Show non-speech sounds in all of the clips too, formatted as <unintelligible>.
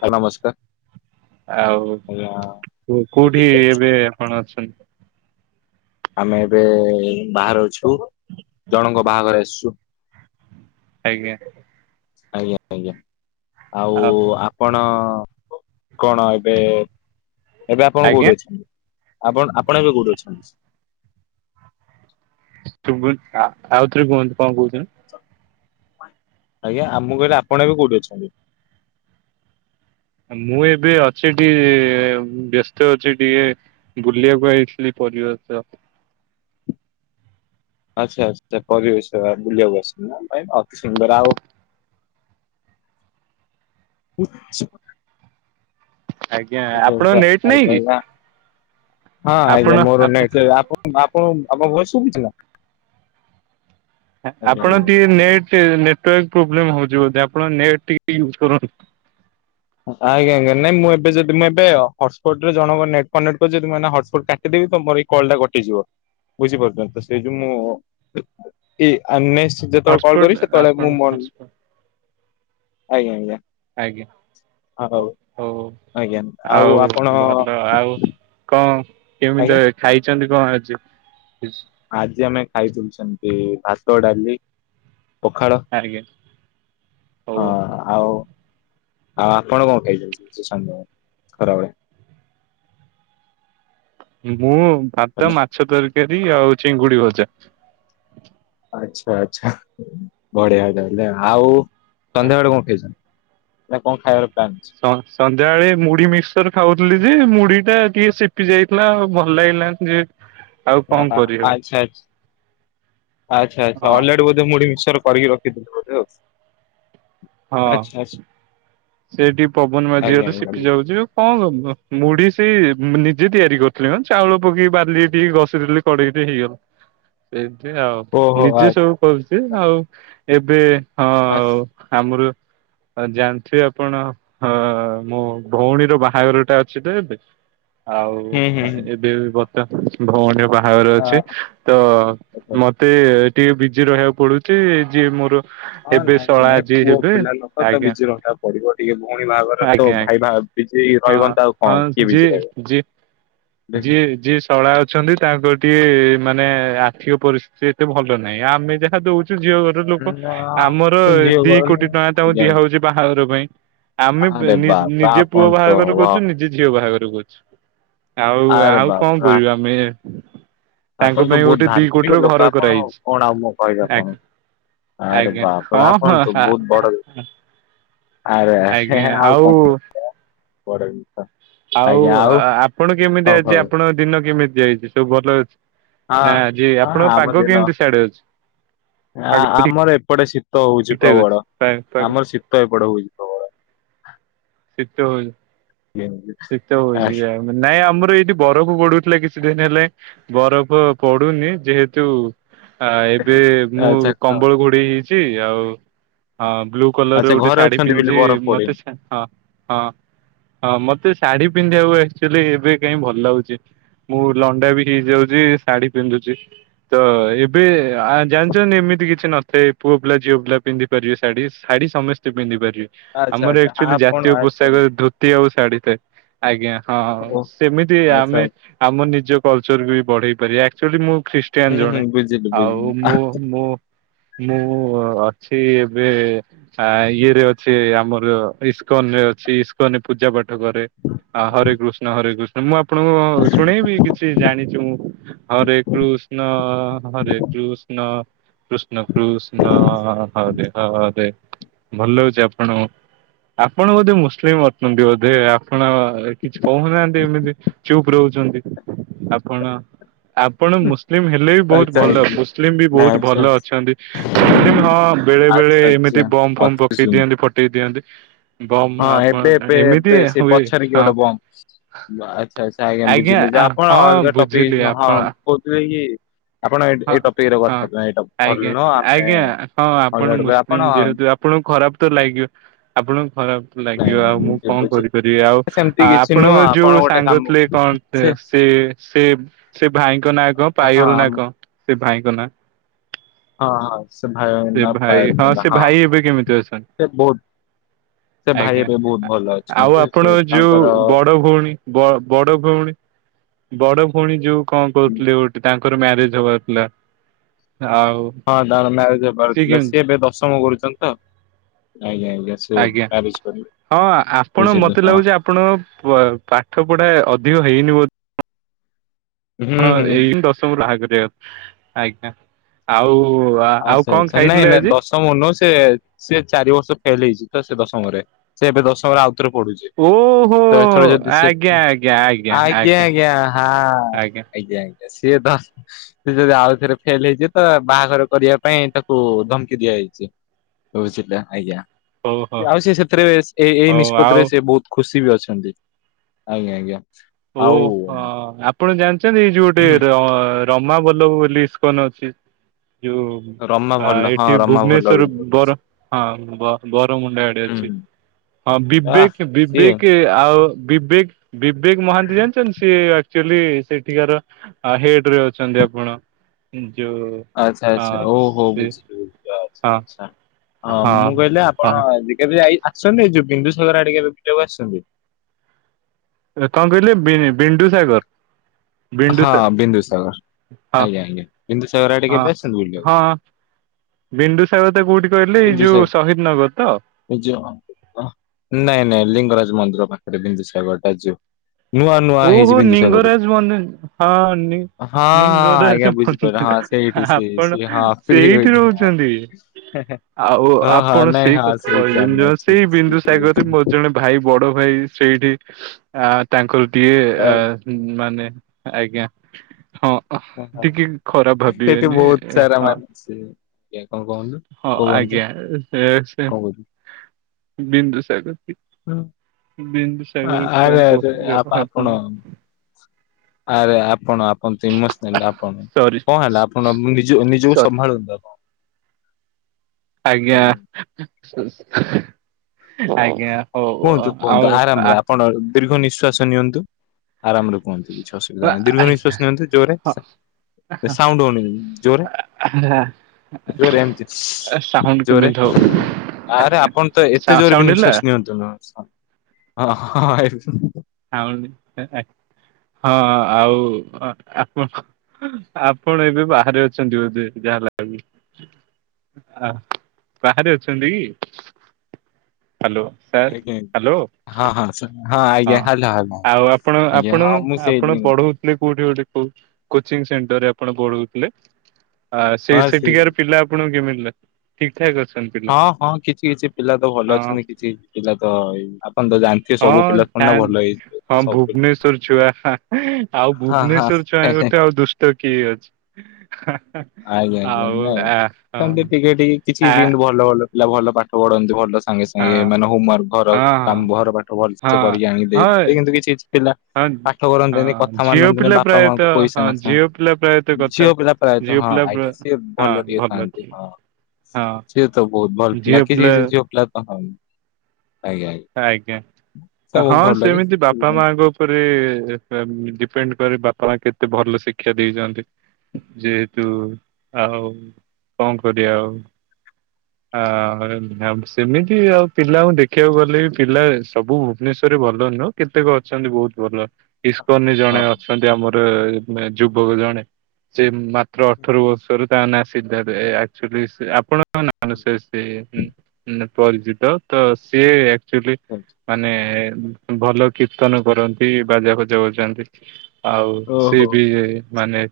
ହଁ ନମସ୍କାର। ଆଉ ଆଜ୍ଞା କୋ କୋଉଠି ଏବେ ଆପଣ ଅଛନ୍ତି? ଆମେ ଏବେ ବାହାରେ ଅଛୁ ଜଣଙ୍କ ବାହାଘର ଆସିଚୁ। ଆଜ୍ଞା। ଆଜ୍ଞା ଆଜ୍ଞା ଆଉ ଆପଣ କଣ ଏବେ ଏବେ ଆପଣ ଆଜ୍ଞା କୋଉଠି ଅଛନ୍ତି। ଆପଣ୍ ଆପଣ ଏବେ କୋଉଠି ଅଛନ୍ତି? ଶୁବୁନି ଆ ଆଉଥରେ କୁହନ୍ତୁ କଣ କହୁଚନ୍ତି। ଆଜ୍ଞା ଆ ମୁଁ କହଲି ଆପଣ ଏବେ କୋଉଠି ଅଛନ୍ତି? ମୁଁ ଏବେ ଅଛି ଟିକେ ବ୍ୟସ୍ତ ଅଛି ଟିକେ ବୁଲିବାକୁ ଆଇଥିଲି ପରିବେଶ। ଆଛା ଆଛା ପରିବେଶ ବୁଲିଆକୁ ଆସିଚନା ନା ନାଇଁ ଭାଇ ଅତି ସୁନ୍ଦର ଆଉ <unintelligible> ଆଜ୍ଞା ଆପଣଙ୍କ ନେଟ ନାହିଁ କି? ହଁ ଆପଣ ଆଜ୍ଞା ମୋର ଆପଣ ନଟେ ଆପ ଆପଣ ଆପଣଙ୍କୁ ଭଏସ ଶୁଭୁଚି ନା? ଆ ଆଜ୍ଞା ଆପଣ ଆଜ୍ଞା ଟିକେ ନେଟ ସେ ନେଟୱାର୍ ପୋବ୍ଲେମ ହୋଉଚି ବୋଧେ ଆପଣ ନେଟ୍ ଟିକେ ଟି ଏ ୟୁଜ୍ କରୁନ୍ତୁ। ଆଜ୍ଞା ଆଜ୍ଞା ନାଇ ମୁଁ ଏବେ ଯଦି ମୁଁ ଏବେ ଅ ହସ୍ପଟରେ ଜଣଙ୍କ ନେଟ କନଟ୍ କରିଚି ଯଦି ମୁଁ ଏନା ହସ୍ପଟ କାଟିଦେ ତମୋର ଏଇ କଲ ଟା କଟିଯିବ ବୁଝିପାରୁଚନ୍ତିତ ସେ ଯୋଉ ମୁଁ <unintelligible> ଯେତେବେଳେ କଲ୍ ହଟସ୍ପଟ୍ କରିବି ସେତେବେଳେ ଆପଣ ମୁଁ ମନ୍ ହଟସ୍ପଟ୍ ଆଜ୍ଞା ଆଜ୍ଞା। ଆଜ୍ଞା। ହଉ ହୋଉ ଆଜ୍ଞା ଆଉ ଆପଣ ଭଲ ଆଉ କଣଁ କେମିତି ଆଜ୍ଞା ଏବେ ଖାଇଚନ୍ତି କଣ ଆଜି? ଆଜି ଆମେ ଖାଇଦେଇଚୁ ସେମତି ଭାତ ଡାଲି। ପଖାଳ ଆଜ୍ଞା ହଁ ହଉ। ଆଉ ଆଉ ଆପଣ କଣ ଖାଇଛନ୍ତି ସନ୍ଧ୍ୟାବେଳେ ଖରାବେଳେ। <inaudible> ମୁଁ ଭାତ, ଭଲ ମାଛ ତରକାରୀ, ଆଉ ଚିଙ୍ଗୁଡି ଭଜା। ଆଚ୍ଛା ଆଛା ବଢିଆ ତାହଲେ, ଆଉ ସନ୍ଧ୍ୟାବେଳେ କଣ ଖାଇଛନ୍ତି? ନା କଣ ଖାଇବାର ପ୍ଲାନ୍ ଅଛି? ସ ସନ୍ଧ୍ୟାବେଳେ ମୁଢି ମିକ୍ସର ଖାଉଥିଲି। ଯେ ମୁଢ଼ିଟା ଟିକେ ସେପି ଯାଇଥିଲା ଭଲ ଲାଗିଲାନି ଯେହେତୁ। ଆ ଆଚ୍ଛା ଆଚ୍ଛା ଆଚ୍ଛା ଆଚ୍ଛା ହଁ ଅଲରେଡି ବୋଧେ ମୁଢ଼ି ମିକ୍ସ ଚର କରିକି ରଖିଥିଲେ ବୋଧେ ଆଉ। ହଁ ଆଚ୍ଛା ଆଚ୍ଛା ସେଠିକି ପବନ ଆଜ୍ଞା ମାଝିଗଲେ ସିପି ଆଜ୍ଞା ଯାଉଛି ଆଉ କଣ ଦବୁ? ମୁଢ଼ି ସେ ନିଜେ ତିଆରି କରିଥିଲେି ବା ଚାଉଳ ପକେଇକି ବାଲିରେ ଟିକେ ଘଷି ଦେଲେ କଡ଼େଇରେ ହେଇଗଲା। ସେନ୍ତି ଆଉ ଓହୋ ନିଜେ ଆଚ୍ଛା ସବୁ କରୁଛି ଆଉ ଏବେ ହଁ ଆସ୍। ଆମର ଆ ଜାଣିଥିବେ ଆପଣ ହ ମୋ ଭଉଣୀର ବାହାଘର ଟା ଅଛି ତ ଏବେ। ଆଉ ହୁଁ ହୁଁ ହୁଁ ଏବେ ବତ ଭଉଣୀର ବା ବାହାଘର ଆ ଅଛି ତ ଦେଖ, ମତେ ଟିକେ ବିଜି ରହିବାକୁ ପଡୁଛି ଯିଏ ମୋର ହଁ ହେବେ ନାଇଁ ଶଳା ଭାଇ ଯିଏ ପୁଅ ହେବେ ପିଲା ଲୋକ ତ ଆଜ୍ଞା ବିଜି ରହିବାକୁ ପଡିବ ଟିକେ ଭଉଣୀ ବାହାଘର ତ ଆଜ୍ଞା ଆଜ୍ଞା ଭାଇ ବା ବିଜି ହଁ ରହିବନି ତ ଆଉ କଣ ହଁ କିଏ ବିଜି ଯିଏ ରହିବ। ଯି ଦେଖ ଯିଏ ଯିଏ ଶଳା ଅଛନ୍ତି ତାଙ୍କର ଟିକେ ଟିକେ ମାନେ ଆର୍ଥିକ ପରିସ୍ଥିତି ଏତେ ଭଲ ନାହିଁ ଆମେ ଯାହା ଦଉଛୁ ତ ଝିଅ ଘର ଲୋକ ନା ଆମର ସେ ଝିଅ ଦି ଗଲେ କୋଟି ଟଙ୍କା ତାଙ୍କୁ ଆଜ୍ଞା। ଦିଆହଉଛି ବାହାଘର ପାଇଁ। ଆମେ ବେ ଆରେ ନି ବାପା ନିଜେ ପୁଅ ଆପଣ ତ ବାହାଘର ୱା କରୁଛୁ ନିଜେ ଝିଅ ବାହାଘର କରୁଛୁ, ଆଉ ଆରେ ଆଉ କଣ ବାପା କରିବୁ ଆମେ ତାଙ୍କ ଆପଣ ତ ପାଇଁ ବହୁତ ଗୋଟେ ଦି ଧାର୍ମିକ କୋଟିର ଲୋକ ଘର ଆପଣ କରାହେଇଛି। କଣ ଆଉ ମୁଁ କହିବେ ଆପଣଙ୍କୁ? ଆଜ୍ଞା ଆରେ ଆଜ୍ଞା ହଁ ବାପରେ ହଁ ଆପଣ ତ ଆ ବହୁତ ବଡ। ଆରେ ଆରେ ଆଉ କଣ। <unintelligible> ଆଉ ଆ ଆପଣ କେମିତି କଣ ଖବର ଆଜି ହଁ। ଆପଣଙ୍କ ଦିନ କେମିତି ଯାଇଛି ସବୁ ଭଲ ଅଛି? ନା ଆଜି ହଁ ଆପଣଙ୍କ ଆମ ପାଗ ଦିନ କେମିତି ସିଆଡେ ଅଛି? ଆ ପାଗ ଠିକ ଆମର ଏପଟେ ଶୀତ ହଉଛି ଠାକ ଅଛି ପ୍ରବଳ ପା ପାଗ ଆମର ଶୀତ ଏପଟେ ହଉଛି ପ୍ରବଳ। <inaudible> ଶୀତ ହଉଛି ଆଜ୍ଞା। ଶୀତ ହଉଛି ଆଚ୍ଛା ଆ ନାଇଁ ଆମର ଏଇଠି ବରଫ ପଡୁଥିଲା କିଛି ଦିନ ହେଲାଣି ବରଫ ପଡୁନି ଯେହେତୁ ଆ ଏବେ ମୁଁ ଆଚ୍ଛା କ କମ୍ବଳ ଘୋଡେଇ ହେଇଛି ଆଉ ହ ବ୍ଲୁ କଲର ଆଚ୍ଛା ଗୋଟେ ଘରେ ଶାଢୀ ଅଛନ୍ତି ବୋଲି ପିନ୍ଧିଛି ବରଫ ମତେ ପଡେନି। ଶା ହଁ ହଁ ହଁ ମତେ ଶାଢୀ ପିନ୍ଧିବାକୁ ଆକ୍ଚୁଆଲି ଏବେ କାଇଁ ଭଲ ଲାଗୁଛି। ମୁଁ ଲଣ୍ଡା ବି ହେଇଯାଉଛି ଶାଢୀ ପିନ୍ଧୁଛି ତ ଏବେ ଆ ଜାଣିଛନ୍ତି ଏମିତି ସେମିତି ନଥାଏ ପୁଅ ପିଲା ଝିଅ ପିଲା ପିନ୍ଧିପାରିବେ ଶାଢୀ ଶାଢୀ ସମସ୍ତେ ପିନ୍ଧିପାରି ଆଚ୍ଛା ଆମର ଆଚ୍ଛା ଆକ୍ଚୁଆଲି ଆପଣ ଜାତୀୟ ଆଚ୍ଛା ପୋଷାକ ଆଚ୍ଛା ଧୋତି ଆଉ ଶାଢ଼ୀ ତ ଆଜ୍ଞା । ହଁ ଓ ସେମିତି ଆଚ୍ଛା ଆମେ ଆଚ୍ଛା। ଆମ ନିଜ କଲଚରକୁ ବି ବଢେଇ ପାରିବା ଆକ୍ଚୁଆଲି ମୁଁ ଖ୍ରୀଷ୍ଟିଆନ ହୁଁ ହୁଁ ଜଣେ ବୁଝିଲି ଆଉ ବୁଝିଲି। ମୁଁ ମୁଁ ମୁଁ ଅଛି ଏବେ ସା ଇଏରେ ଅଛି ଆମର ଇସ୍ କନ୍ ରେ ଅଛି ଇସ୍କନ ରେ ପୂଜା ପାଠ କରେ ଆ ହରେ କୃଷ୍ଣ ହରେ କୃଷ୍ଣ ମୁଁ ଆପଣଙ୍କୁ ଶୁଣେଇବି କିଛି ଜାଣି ହରେ କୃଷ୍ଣ ହରେ କୃଷ୍ଣ କୃଷ୍ଣ କୃଷ୍ଣ ହରେ ହରେ, ଭଲ ଲାଗୁଛି ଆପଣଙ୍କୁ? ଆପଣ ବୋଧେ ମୁସଲିମ ଅଛନ୍ତି ବୋଧେ ଆପଣ କିଛି କହୁନାହାନ୍ତି ଏମିତି ଚୁପ୍ ରହୁଛନ୍ତି? ଆପଣ ଆପଣ ମୁସ୍ ଲିମ ହେଲେ ବି ବହୁତ ଆଚ୍ଛା ଭଲ ଆଚ୍ଛା ମୁସଲିମ ବି ନା ବହୁତ ଆଚ୍ଛା ଭଲ ଆଚ୍ଛା ଅଛନ୍ତି ମୁସଲିମ ହଁ ବେଳେବେଳେ ଆଚ୍ଛା ଏମି ତି ଆଚ୍ଛା ବମ୍ ଫମ୍ ଅତି ପକେଇ ଦିଅନ୍ତି ସୁନ୍ଦର। ଫଟେଇ ଦିଅନ୍ତି। ବମ୍ ହଁ ଏବେ ଆପଣ ଏବେ ଏମିତି ଏବେ ସେ ହୁଏ ପଛରେ କିଏ ହଁ। ଗୋଟେ ବମ୍ ଆଛା ଆଛା। ଆଜ୍ଞା ବୁଝିଲି ଯେ ଆପଣ ହଁ ଅଲଗା ବୁଝିଲି ଟପିକ ଆପଣ ହଁ କହୁଥିଲେ କି ଆପଣ ଏ ହଁ ଏ ଟପିକର ହଁ। କଥା ନୁହେଁ ଏଇଟା ଭଲ ଆଜ୍ଞା ନୁହଁ ଆମେ ଆଜ୍ଞା ହଁ ଆପଣ ହଇରାଣ ହେବା ମୁସଲିମ ଆପଣ ଯେହେତୁ ଆପଣଙ୍କୁ ଖରାପ ତ ଲାଗିବ। ଆପଣଙ୍କୁ ଖରାପ ନାଇଁ ଲାଗିବ ଆଉ ନାଇଁ ମୁଁ ବୁଝିଲି କଣ ବୁଝିଲି। କରିପାରିବି ଆଉ ସେମିତି କିଛି ନୁହଁ ଆପଣଙ୍କ ଆପଣ ଯୋଉ ଗୋଟେ ସାଙ୍ଗ କାମ ଥିଲେ କଣ ସେ ସେ ସେ ଭାଇଙ୍କ ନାଁ କଣ ହଁ ପାୟଲ ନାଁ ଆମ କଣ ସେ ଭାଇଙ୍କ ନାଁ? ହଁ ହଉ। ସେ ଭାଇ ହଁ ସେ ଭାଇ ଏବେ କେମିତି ଅଛନ୍ତି? ସେ ବହୁତ ସେ ଭାଇ ଆଜ୍ଞା ଏବେ ବହୁତ ଭଲ ଆଉ ଅଛନ୍ତି ସେ ଆପଣଙ୍କ ତାଙ୍କର ଯୋଉ ହଁ ବଡ ଭଉଣୀ ବ ବଡ ଭଉଣୀ। <inaudible> ବଡ ଭଉଣୀ ଯୋଉ କଣ କହୁଥିଲେ ଗୋଟେ ତାଙ୍କର ମ୍ୟାରେଜ ହବାର ଥିଲା। ଆଉ ତାଙ୍କର ହେବାର ଥିଲା ସିଏ ଏବେ ଦଶମ କରୁଛନ୍ତି ତ। ଆଜ୍ଞା <unintelligible> ହଁ ଆପଣ ବୁଝିଲେ ମତେ ହଁ ଲାଗୁଛି ଆପଣଙ୍କ ପାଠ ପଢା ଅଧିକ ହେଇନି। ବୋ ହୁଁ ଆପଣ ହୁଁ ଏଇ ଦଶମୁ ବାହା କରିବା <inaudible> ଆଜ୍ଞା ଆଉ ଆଉ ଆଚ୍ଛା କଣ ଆଚ୍ଛା ନାଇଁ ଖାଇଥିଲେ ନାଇଁ ଆଜି? ଦଶମ ନୁହ ସେ ସେ ଚାରି ବର୍ଷ ଫେଲ୍ ହେଇଛି। ସେ ଦଶମରେ ସେ ଏବେ ଦଶମରେ ଆଉ ପଡୁଛି ଓହୋ <inaudible> ତ ଏଥର ଯଦି ସେ ଆଜ୍ଞା ଆଜ୍ଞା ହାଁ। ଆଜ୍ଞା ଆଜ୍ଞା ସିଏ ତ ସେ ଯଦି ଆଉ ଥରେ ଫେଲ୍ ହେଇଛି ତ ବାହାଘର କରିବା ପାଇଁ ତାକୁ ଧମକି ଦିଆଯାଇଛି ବୁଝିଲ ଆଜ୍ଞା। ହଉ ହଉ ଆଉ ସେ ସେଥିରେ ଏଇ ହଉ ନିଷ୍ପତ୍ତି ରେ ଆଉ ସେ ବହୁତ ଖୁ ଖୁସି ବି ଅଛନ୍ତି ଆଜ୍ଞା ଆଜ୍ଞା। ହୋଉ ଆଉ ହଁ ଆପଣ ଜାଣିଛନ୍ତି ଏଇ ଯୋଉ ଗୋଟେ ର-ର ରମାବଲ୍ଲବ ବୋଲି ଇସ୍କନ ଅଛି ଯୋଉ ରମା ଆ ଭଲ ହଁ ଏଠି ରମା ଭଲ ଭୁବନେଶ୍ଵର ବୋଲି କହୁଛି। ବର ହଁ ବରମୁଣ୍ଡା ଆଡେ ହୁଁ ଅଛି। ହୁଁ। ହଁ ଆ ବିବେକ ସିଏ ବିବେକ ଆଉ ବିବେକ ବିବେକ ମହାନ୍ତି ଜାଣିଛନ୍ତି ସିଏ ଆଚୁଲି ସେଠିକାର ହେଡ ରେ ଅଛନ୍ତି ଆପଣ ଯୋଉ ଆଚ୍ଛା ହଁ ଆଚ୍ଛା ଓ ହୋ ସେ ବୁଝିଲି। ଆଚ୍ଛା ହଁ ଆଚ୍ଛା ହଁ ମୁଁ କହିଲି ହଁ ଆପଣ ଯେ କେବେ ଆଇ ସନ୍ଦୀ ଯୋଉ ବିନ୍ଦୁ ସାଗର ଆଡେ କେବେ ବୁଲିବା କୁ ଆସିୁଛନ୍ତି? କଣ କହିଲେ ଵି -ବିଣ୍ଡୁ ସାଗର। ହଁ ବିିନ୍ଦୁ ସାଗର। ହଁ ଆଜ୍ଞା ଆଜ୍ଞା ବିନ୍ଦୁ ସାଗର ଆଡେ କେବେ ଆସିଛନ୍ତି ବୁଲିବାକୁ? ବିଣ୍ଡୁ ସାଗର ଟା କୋଉଠି କହିଲେ ଏଇ ଯୋଉ ବିନ୍ଦୁସାଗର ଶହିଦ ନଗର ତ? <inaudible> ଏ ଯୋଉ ଅ, ନାଇଁ ନାଇଁ ଲିଙ୍ଗରାଜ ମନ୍ଦିର ପାଖରେ ବିନ୍ଦୁସାଗର ଟା ଯୋ ନୂଆ ନୂଆ ହେଇଛି ଓହୋ ନିଙ୍ଗରାଜ ମନ ହଁ ନି ହଁ ହଁ ଆଜ୍ଞା ବୁଝିପାରିଲି ହଁ <unintelligible> ସେଇଠି ସେଇ ଆପଣ ସେ ହଁ ଫ୍ରି ସେଇଠି ହୋଇନି ଆଜ୍ଞା। ରହୁଛନ୍ତି? ଆଉ ଓହୋ ଆପଣ ନାଇଁ ସେଇ ହଁ କଥା ସେଇଠି ଆମେ କହିବେନି ଅଛୁ ସେଇ ବିନ୍ଦୁସାଗରରେ ମୋର ଜଣେ ଭାଇ ବଡ ଭାଇ ସେଇଠି ଆ ତାଙ୍କର ଡିଏ ଆ ମାନେ ଆଜ୍ଞା ହଁ ଟିକେ ଖରାପ ସେଠି ଭାବିବେନି ବହୁତ ସାରା ହଁ। ମାନେ ସେ ଆଜ୍ଞା କଣ କହୁନ୍ତୁ ହଁ କୁହନ୍ତୁ କଣ ଆଜ୍ଞା ସେ କହୁଥିଲେ? <inaudible> ବିନ୍ଦୁସାଗର ହୁଁ। ବିନ୍ଦୁସାଗର କଣ ଆରେ ଆରେ କହୁଥିଲି ଆପଣ <inaudible> ଆରେ ଆପଣ ଆପ ଆପଣ ଇମୋସନାଲ ଆପଣ ସରି କଣ ହେଲା ଆପଣ ନିଜ ନିଜକୁ ସରି ସମ୍ଭାଳନ୍ତୁ ଆପଣ ଆଜ୍ଞା। <inaudible> ଆଜ୍ଞା ହଉ କୁହନ୍ତୁ କୁହନ୍ତୁ ଆଉ ଆରାମରେ ଆପଣ ଦୀର୍ଘ ନିଃଶ୍ଵାସ ନିଅନ୍ତୁ ଆରାମରେ କୁହନ୍ତୁ କିଛି ଅସୁବିଧା ଆ ନାହିଁ ଦୀର୍ଘ ଆଜ୍ଞା ନିଶ୍ଵାସ ନିଅନ୍ତୁ ଜୋରେ ସାଉଣ୍ଡ ହୋଉନି ଜୋରେ ହଁ <inaudible> ଜୋରେ ଏମିତି ସାଉଣ୍ଡ ଜୋରେ କେମିତି ହଉ ଆରେ ଆଜ୍ଞା ଆପଣ ତ ଏ ସା ସାଉଣ୍ଡ ଜୋରେ ହେଲା ବି ନିଶ୍ୱାସ ନିଅନ୍ତୁନି ହଁ ହଁ ଏ ଆଉରି <unintelligible> ହଁ ଆଉ ଆ, ଆପଣ ଆପଣ ଏବେ ବାହାରେ ଅଛନ୍ତି ବୋଧେ ଯା <unintelligible> ଆଃ, ବାହାରେ ଅଛନ୍ତି କି? ହାଲୋ, ସାର୍ ଆଜ୍ଞା ହାଲୋ । ହଁ ହଁ ହଁ ଆଜ୍ଞା ହାଲୋ ହାଲୋ। ଆଉ ଆପଣ ଆଜ୍ଞା ଆପଣ ହଁ ମୁଁ ସେଇ ଆପଣ ପଢଉ ଥିଲେ। କୋଉଠି ଗୋଟେ କୋ କୋଚିଙ୍ଗ ସେଣ୍ଟରରେ ଆପଣ ପଢ଼ଉଥିଲେ? ଆ, ସେ ହଁ ସେଇ ସେଠିକାର ପିଲା ଆପଣଙ୍କୁ କେମିତି ଲା ଠିକ୍? ହଁ, ହଁ କିଛି କିଛି ପିଲା ତ ଭଲ ଅଛନ୍ତି। କିଛି ପିଲା ତ ଏଇ ଆପଣ ତ ଜାଣିଥିବେ ସବୁ ପିଲା ଥୋଡି ନା ସାନ୍ ଭଲ ହେଇଯିବେ ହଁ ସବୁ ପିଲା ଭୁବନେଶ୍ଵର ଛୁଆ। ହା ଆଉ ହଁ ଭୁବନେଶ୍ଵର ହଁ। ଛୁଆଙ୍କଠୁ ଆଉ ଦୁଷ୍ଟ କିଏ ଅଛି। ଆଜ୍ଞା, ଆଜ୍ଞା ଆଉ ନାଇଁ ଆ ସେମତି ହଁ ଟିକେ ଟିକେ କିଛି ଆ ଯେମତି ଭଲ ଭଲ ପିଲା ଭଲ ପାଠ ପଢନ୍ତି ଭଲସେ ସାଙ୍ଗେ ହଁ ସାଙ୍ଗେ ହଁ ମାନେ ହୋମୱାର୍କ ଘର କାମ ହଁ ଘର ପାଠ ଭଲସେ କରିକି ଆଣି ଦେଇ, ହଁ ଏ କିନ୍ତୁ କିଛି ପିଲା ହଁ ପାଠ କରନ୍ତିନି, ହଁ କଥା ଝିଅ ମାନନ୍ତିନି, ପିଲା ବାପା ମାଙ୍କୁ ପ୍ରାୟତଃ ପଇସା ହଁ ମାଗସନ୍। ଝିଅ ପିଲା ପ୍ରାୟତଃ ଝିଅ କଥା ପିିଲା ପ୍ରାୟତଃ ଝିଅ ହଁ ହଁ ପିଲା ଆଜ୍ଞା ପ୍ର- ସିଏ ଭଲ ହଁ ଟିକେ ଖାଥାନ୍ତି ଅଛି ହଁ। ହଁ ସିଏ ତ ବହୁତ ଭଲ ପିଲା। କିଛି ଝି ପିଲା ତ ହଁ, ଆଜ୍ଞା। ଆଜ୍ଞା ଏ ସବୁ ହଁ ଭଲ କି ସେମିତି ବାପା ସୁବିଧା ମାଙ୍କ ଉପରେ ସେ ଉଁ ଡିପେଣ୍ଡ କରେ ବାପା ମା କେତେ ଭଲ ଶିକ୍ଷା ଦେଇଚନ୍ତି। ଯେହେତୁ ଆଉ କଣ କରିବା ଆଉ ଆ, ଆଉ ସେମିତି ଆଉ ପିଲାଙ୍କୁ ଦେଖିବାକୁ ଗଲେ ବି ପିଲା ସବୁ ଭୁବନେଶ୍ୱର ରେ ଭଲ ନୁହଁ କେତେକ ଅଛନ୍ତି ବହୁତ ଭଲ, ଇସ୍କନ ରେ ଜଣେ ହଁ। ଅଛନ୍ତି ଆମର ଏ ନେ ଯୁବକ ଜଣେ ସେ ମାତ୍ର ଅଠର ବର୍ଷରୁ ତା ନା ସିଦ୍ଧାର୍ଥ। ଏ ଆକ୍ଟୁଲି ସେ ଆପଣ <inaudible> ମାନ ସେ ସିଏ ଉଁ, ଉଁ, ନା ପରିଚିତ ତ ସିଏ ଚୁଲେ ଆଚ୍ଛା ମାନେ ଭଲ କୀର୍ତ୍ତନ କରନ୍ତି, ବାଜା ଫାଜା ବଜାନ୍ତି । ଆଉ ସିଏ ଓହୋ। ବି ଏ ମାନେ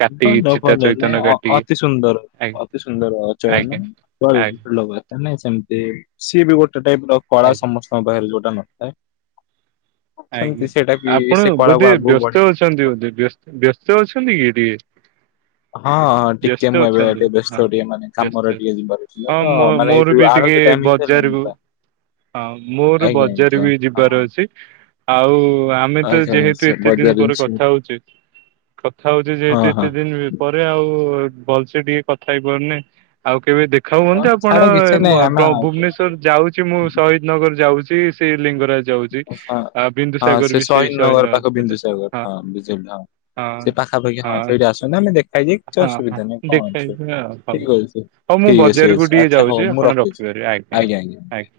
କାଟିକି ଭଲ ଚିତା ଭଲ ନାଇ, ଚୈତନ ଅ, କାଟିକି ଅତିସୁନ୍ଦର ଆଜ୍ଞା ଅତିସୁନ୍ଦର ଅଚୟନ। ଆଜ୍ଞା ଆଜ୍ଞା <unintelligible> ଭଲ ବା ଆ, ନାଇଁ ସେମିତି ସିଏ ବି ଗୋଟେ ଟାଇପ୍ ର କଳା ଆଜ୍ଞା। ସମସ୍ତଙ୍କ ପାଖରେ <unintelligible> <unintelligible> ସେମିତି ଆଜ୍ଞା ସେଇଟା ବି ଆପଣ ସେ କଳାକୁ ବୋଧେ ଆଗକୁ ବଢେଇ ବ୍ୟସ୍ତ ଅଛନ୍ତି। ବୋଧେ ବ୍ୟସ ବ୍ୟସ୍ତ ଅଛନ୍ତି କି ଟିକେ? ହଁ ହଁ ଟିକେ ବ୍ୟସ୍ତ ମୁଁ ଏବେ ଅଛନ୍ତି ଟିକେ ବୋଧେ ବ୍ୟସ୍ତ ହଁ, ଟିକେ ମାନେ କାମରେ ବ୍ୟସ୍ତ ଟିକେ ଯିବାର ଥିଲା ହଁ ତ ମୋ ମାନେ ଏଇ ମୋର ଯୋଉ ବି ଟିକେ ଆଳତି ଟାଇମ ହେଇସାରିଲାଣି ବଜାରକୁ, ତ ହଁ ମୋର ଆଜ୍ଞା ବଜାର ଆଜ୍ଞା ବି ହଁ ଯିବାର ହଁ ଅଛି। ଆଉ ଆମେ ତ ଆଚ୍ଛା ଯେହେତୁ ଆଚ୍ଛା ଏତେ ଦିନ ବଜାର ପରେ ଜିନିଷ କଥା ହଉଚେ କଥା ହଉଚେ ହଁ ଯେହେତୁ ହଁ ଏତେ ଦିନ ପରେ ଆଉ ଭଲସେ ଟିକେ କଥା ହେଇପାରୁନେ। ଆଉ କେବେ ଦେଖା ହଁ, ହୁଅନ୍ତେ ଆପଣ ଛାଡ କିଛି ଏ ନାହିଁ ମୋ ତ ଆମେ ଆଉ- ଭୁବନେଶ୍ୱର ଯାଉଚି ମୁଁ ସହୀଦନଗର ଯାଉଛି। ଏ ସେ ଲିଙ୍ଗରାଜ ଯାଉଚି। ହଁ ହଁ ସେ ସହୀଦନଗର ପାଖ ବିନ୍ଦୁସାଗର ହଁ ବିଜେପି ହଁ ସେ ପାଖାପାଖି ହଁ ସେଇଠି ଆସୁନ। ଆମେ ଦେଖାହେଇଯାଇ କିଛି ହଁ ହଁ ଅସୁବିଧା ନାହିଁ। କଣ ଅଛି ଦେଖାଯିବା ଆଉ ହଉ ଠିକ ଅଛି। ହଉ ମୁଁ ଠିକ୍ ଅସି ବଜାରକୁ ଅସି ଟିକେ ଆଚ୍ଛା ହଉ ଯାଉଛି ମୁଁ ଆପଣ ରଖୁଛି ରଖିପାରିବେ ।ଆଜ୍ଞା, ଆଜ୍ଞା।